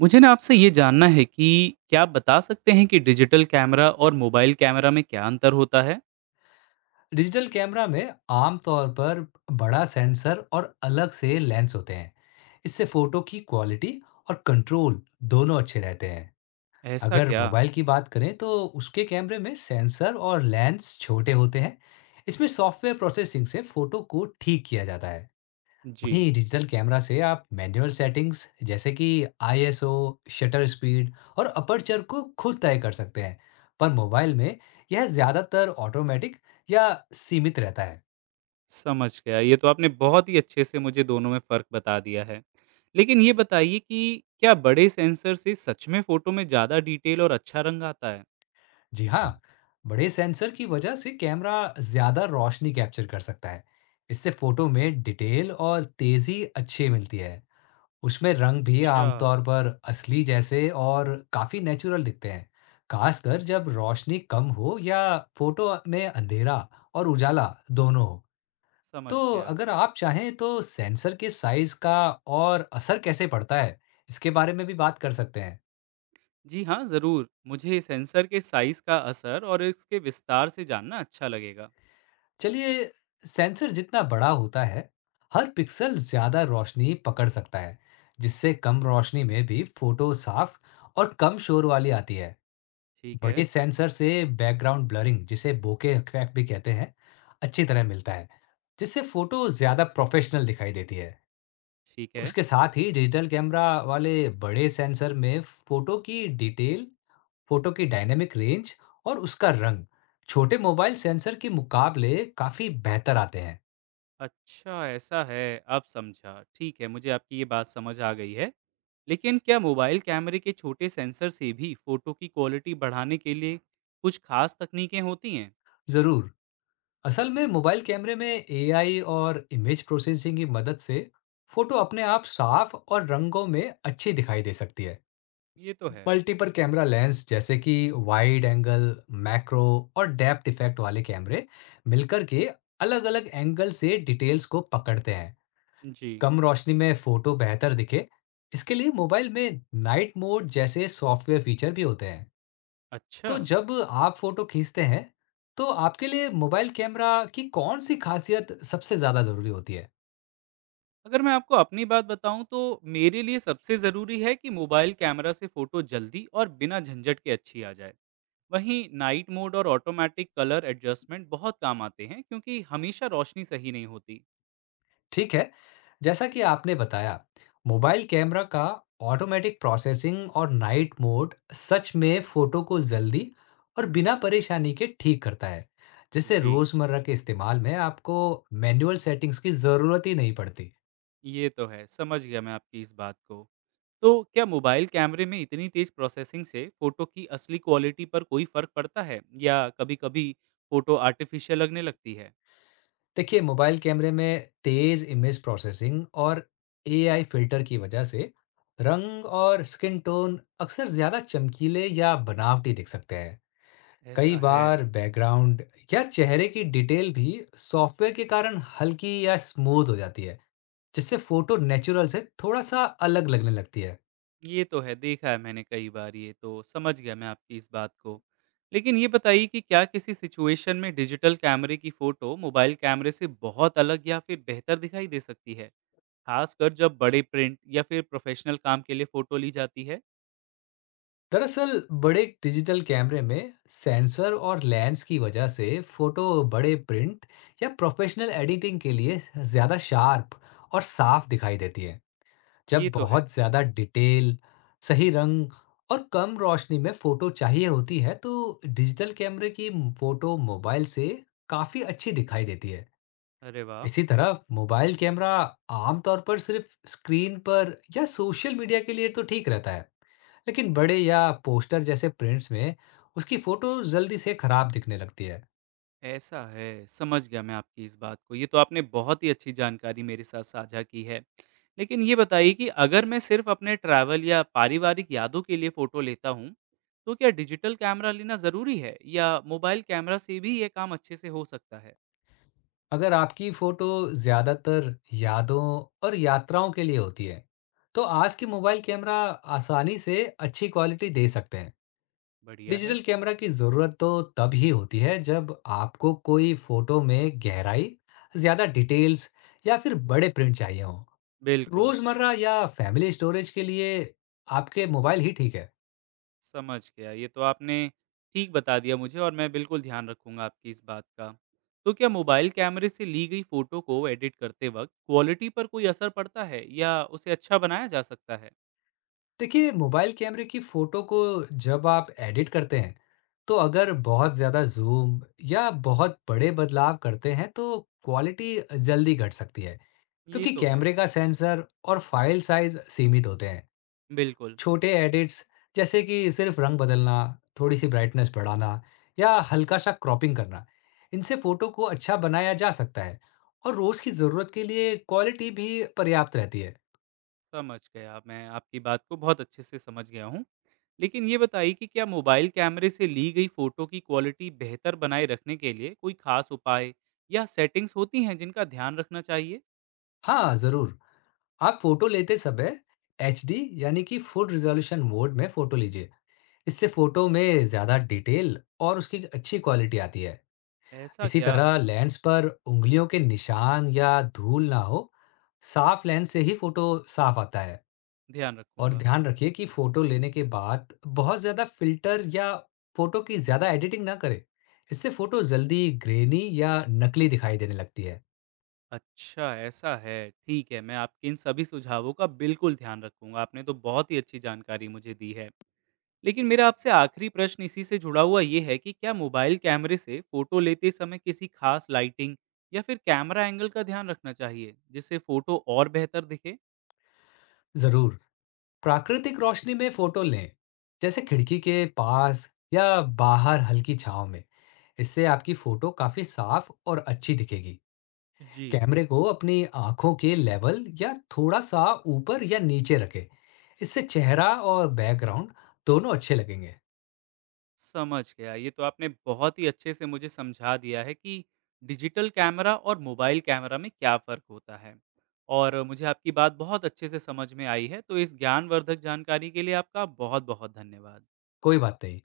मुझे ना आपसे ये जानना है कि क्या आप बता सकते हैं कि डिजिटल कैमरा और मोबाइल कैमरा में क्या अंतर होता है? डिजिटल कैमरा में आमतौर पर बड़ा सेंसर और अलग से लेंस होते हैं। इससे फोटो की क्वालिटी और कंट्रोल दोनों अच्छे रहते हैं। ऐसा अगर क्या? मोबाइल की बात करें तो उसके कैमरे में सेंसर और लेंस छोटे होते हैं। इसमें सॉफ्टवेयर प्रोसेसिंग से फोटो को ठीक किया जाता है। जी। वहीं डिजिटल कैमरा से आप मैनुअल सेटिंग्स जैसे कि आईएसओ, शटर स्पीड और अपर्चर को खुद तय कर सकते हैं, पर मोबाइल में यह ज़्यादातर ऑटोमेटिक या सीमित रहता है। समझ गया। ये तो आपने बहुत ही अच्छे से मुझे दोनों में फ़र्क बता दिया है। लेकिन ये बताइए कि क्या बड़े सेंसर से सच में फ़ोटो में ज़्यादा डिटेल और अच्छा रंग आता है? जी हाँ, बड़े सेंसर की वजह से कैमरा ज़्यादा रोशनी कैप्चर कर सकता है। इससे फोटो में डिटेल और तेज़ी अच्छी मिलती है। उसमें रंग भी अच्छा, आमतौर पर असली जैसे और काफी नेचुरल दिखते हैं, खासकर जब रोशनी कम हो या फोटो में अंधेरा और उजाला दोनों हो। समझ तो गया। अगर आप चाहें तो सेंसर के साइज का और असर कैसे पड़ता है, इसके बारे में भी बात कर सकते हैं। जी हाँ, ज़रूर। मुझे सेंसर के साइज़ का असर और इसके विस्तार से जानना अच्छा लगेगा। चलिए, सेंसर जितना बड़ा होता है, हर पिक्सल ज्यादा रोशनी पकड़ सकता है, जिससे कम रोशनी में भी फोटो साफ और कम शोर वाली आती है। ठीक है। बड़े सेंसर से बैकग्राउंड ब्लरिंग जिसे बोके इफेक्ट भी कहते हैं अच्छी तरह मिलता है, जिससे फोटो ज़्यादा प्रोफेशनल दिखाई देती है। ठीक है। उसके साथ ही डिजिटल कैमरा वाले बड़े सेंसर में फोटो की डिटेल, फोटो की डायनेमिक रेंज और उसका रंग छोटे मोबाइल सेंसर के मुकाबले काफ़ी बेहतर आते हैं। अच्छा, ऐसा है। अब समझा। ठीक है, मुझे आपकी ये बात समझ आ गई है। लेकिन क्या मोबाइल कैमरे के छोटे सेंसर से भी फोटो की क्वालिटी बढ़ाने के लिए कुछ खास तकनीकें होती हैं? ज़रूर। असल में मोबाइल कैमरे में एआई और इमेज प्रोसेसिंग की मदद से फोटो अपने आप साफ और रंगों में अच्छी दिखाई दे सकती है। ये तो है। मल्टीपल कैमरा लेंस जैसे कि वाइड एंगल, मैक्रो और डेप्थ इफेक्ट वाले कैमरे मिलकर के अलग-अलग एंगल से डिटेल्स को पकड़ते हैं। जी। कम रोशनी में फोटो बेहतर दिखे, इसके लिए मोबाइल में नाइट मोड जैसे सॉफ्टवेयर फीचर भी होते हैं। अच्छा। तो जब आप फोटो खींचते हैं, तो आपके लिए मोबाइल कैमरा की कौन सी खासियत सबसे ज़्यादा ज़रूरी होती है? अगर मैं आपको अपनी बात बताऊं तो मेरे लिए सबसे ज़रूरी है कि मोबाइल कैमरा से फ़ोटो जल्दी और बिना झंझट के अच्छी आ जाए। वहीं नाइट मोड और ऑटोमेटिक कलर एडजस्टमेंट बहुत काम आते हैं, क्योंकि हमेशा रोशनी सही नहीं होती। ठीक है। जैसा कि आपने बताया, मोबाइल कैमरा का ऑटोमैटिक प्रोसेसिंग और नाइट मोड सच में फ़ोटो को जल्दी और बिना परेशानी के ठीक करता है, जिससे जी। रोज़मर्रा के इस्तेमाल में आपको मैनुअल सेटिंग्स की ज़रूरत ही नहीं पड़ती। ये तो है, समझ गया मैं आपकी इस बात को। तो क्या मोबाइल कैमरे में इतनी तेज़ प्रोसेसिंग से फ़ोटो की असली क्वालिटी पर कोई फ़र्क पड़ता है? या कभी-कभी फ़ोटो आर्टिफ़िशियल लगने लगती है? देखिए, मोबाइल कैमरे में तेज़ इमेज प्रोसेसिंग और एआई फ़िल्टर की वजह से रंग और स्किन टोन अक्सर ज़्यादा चमकीले या बनावटी दिख सकते हैं। कई ऐसा है। बार बैकग्राउंड या चेहरे की डिटेल भी सॉफ्टवेयर के कारण हल्की या स्मूथ हो जाती है, जिससे फोटो नेचुरल से थोड़ा सा अलग लगने लगती है। ये तो है, देखा है मैंने कई बार ये तो, समझ गया मैं आपकी इस बात को। लेकिन ये बताइए कि क्या किसी सिचुएशन में डिजिटल कैमरे की फ़ोटो मोबाइल कैमरे से बहुत अलग या फिर बेहतर दिखाई दे सकती है? ख़ासकर जब बड़े प्रिंट या फिर प्रोफ़ेशनल काम के लिए फ़ोटो ली जाती है? दरअसल बड़े डिजिटल कैमरे में सेंसर और लेंस की वजह से फोटो बड़े प्रिंट या प्रोफेशनल एडिटिंग के लिए ज़्यादा शार्प और साफ दिखाई देती है। ये जब तो है। बहुत ज्यादा डिटेल, सही रंग और कम रोशनी में फोटो चाहिए होती है, तो डिजिटल कैमरे की फोटो मोबाइल से काफी अच्छी दिखाई देती है। अरे वाह! इसी तरह मोबाइल कैमरा आमतौर पर सिर्फ स्क्रीन पर या सोशल मीडिया के लिए तो ठीक रहता है, लेकिन बड़े या पोस्टर जैसे प्रिंट्स में उसकी फोटो जल्दी से खराब दिखने लगती है। ऐसा है, समझ गया मैं आपकी इस बात को। ये तो आपने बहुत ही अच्छी जानकारी मेरे साथ साझा की है। लेकिन ये बताइए कि अगर मैं सिर्फ़ अपने ट्रैवल या पारिवारिक यादों के लिए फ़ोटो लेता हूँ, तो क्या डिजिटल कैमरा लेना ज़रूरी है या मोबाइल कैमरा से भी ये काम अच्छे से हो सकता है? अगर आपकी फोटो ज्यादातर यादों और यात्राओं के लिए होती है, तो आज के मोबाइल कैमरा आसानी से अच्छी क्वालिटी दे सकते हैं। बढ़िया है। डिजिटल कैमरा की जरूरत तो तब ही होती है जब आपको कोई फोटो में गहराई, ज्यादा डिटेल्स या फिर बड़े प्रिंट चाहिए हो। बिल्कुल। रोजमर्रा या फैमिली स्टोरेज के लिए आपके मोबाइल ही ठीक है। समझ गया। ये तो आपने ठीक बता दिया मुझे और मैं बिल्कुल ध्यान रखूँगा आपकी इस बात का। तो क्या मोबाइल कैमरे से ली गई फ़ोटो को एडिट करते वक़्त क्वालिटी पर कोई असर पड़ता है या उसे अच्छा बनाया जा सकता है? देखिए, मोबाइल कैमरे की फ़ोटो को जब आप एडिट करते हैं, तो अगर बहुत ज़्यादा ज़ूम या बहुत बड़े बदलाव करते हैं, तो क्वालिटी जल्दी घट सकती है, ये क्योंकि तो है। कैमरे का सेंसर और फ़ाइल साइज़ सीमित होते हैं। बिल्कुल। छोटे एडिट्स, जैसे कि सिर्फ रंग बदलना, थोड़ी-सी ब्राइटनेस बढ़ाना या हल्का-सा क्रॉपिंग करना, इनसे फ़ोटो को अच्छा बनाया जा सकता है और रोज़ की ज़रूरत के लिए क्वालिटी भी पर्याप्त रहती है। समझ गया, मैं आपकी बात को बहुत अच्छे से समझ गया हूँ। लेकिन ये बताइए कि क्या मोबाइल कैमरे से ली गई फ़ोटो की क्वालिटी बेहतर बनाए रखने के लिए कोई ख़ास उपाय या सेटिंग्स होती हैं जिनका ध्यान रखना चाहिए? हाँ, ज़रूर। आप फोटो लेते समय एचडी यानी कि फुल रिजोल्यूशन मोड में फोटो लीजिए। इससे फोटो में ज्यादा डिटेल और उसकी अच्छी क्वालिटी आती है। ऐसा इसी क्या? तरह लेंस पर उंगलियों के निशान या धूल ना हो। साफ लेंस से ही फोटो साफ आता है। ध्यान और रखूँगा। ध्यान रखिए कि फोटो लेने के बाद बहुत ज्यादा फिल्टर या फोटो की ज्यादा एडिटिंग ना करें। इससे फोटो जल्दी ग्रेनी या नकली दिखाई देने लगती है। अच्छा, ऐसा है। ठीक है, मैं आपके इन सभी सुझावों का बिल्कुल ध्यान रखूँगा। आपने तो बहुत ही अच्छी जानकारी मुझे दी है। लेकिन मेरा आपसे आखिरी प्रश्न इसी से जुड़ा हुआ ये है कि क्या मोबाइल कैमरे से फ़ोटो लेते समय किसी खास लाइटिंग या फिर कैमरा एंगल का ध्यान रखना चाहिए, जिससे फ़ोटो और बेहतर दिखे? जरूर। प्राकृतिक रोशनी में फोटो लें, जैसे खिड़की के पास या बाहर हल्की छांव में। इससे आपकी फोटो काफी साफ और अच्छी दिखेगी। जी। कैमरे को अपनी आंखों के लेवल या थोड़ा सा ऊपर या नीचे रखें। इससे चेहरा और बैकग्राउंड दोनों अच्छे लगेंगे। समझ गया। ये तो आपने बहुत ही अच्छे से मुझे समझा दिया है कि डिजिटल कैमरा और मोबाइल कैमरा में क्या फ़र्क होता है। और मुझे आपकी बात बहुत अच्छे से समझ में आई है, तो इस ज्ञानवर्धक जानकारी के लिए आपका बहुत-बहुत धन्यवाद। कोई बात नहीं।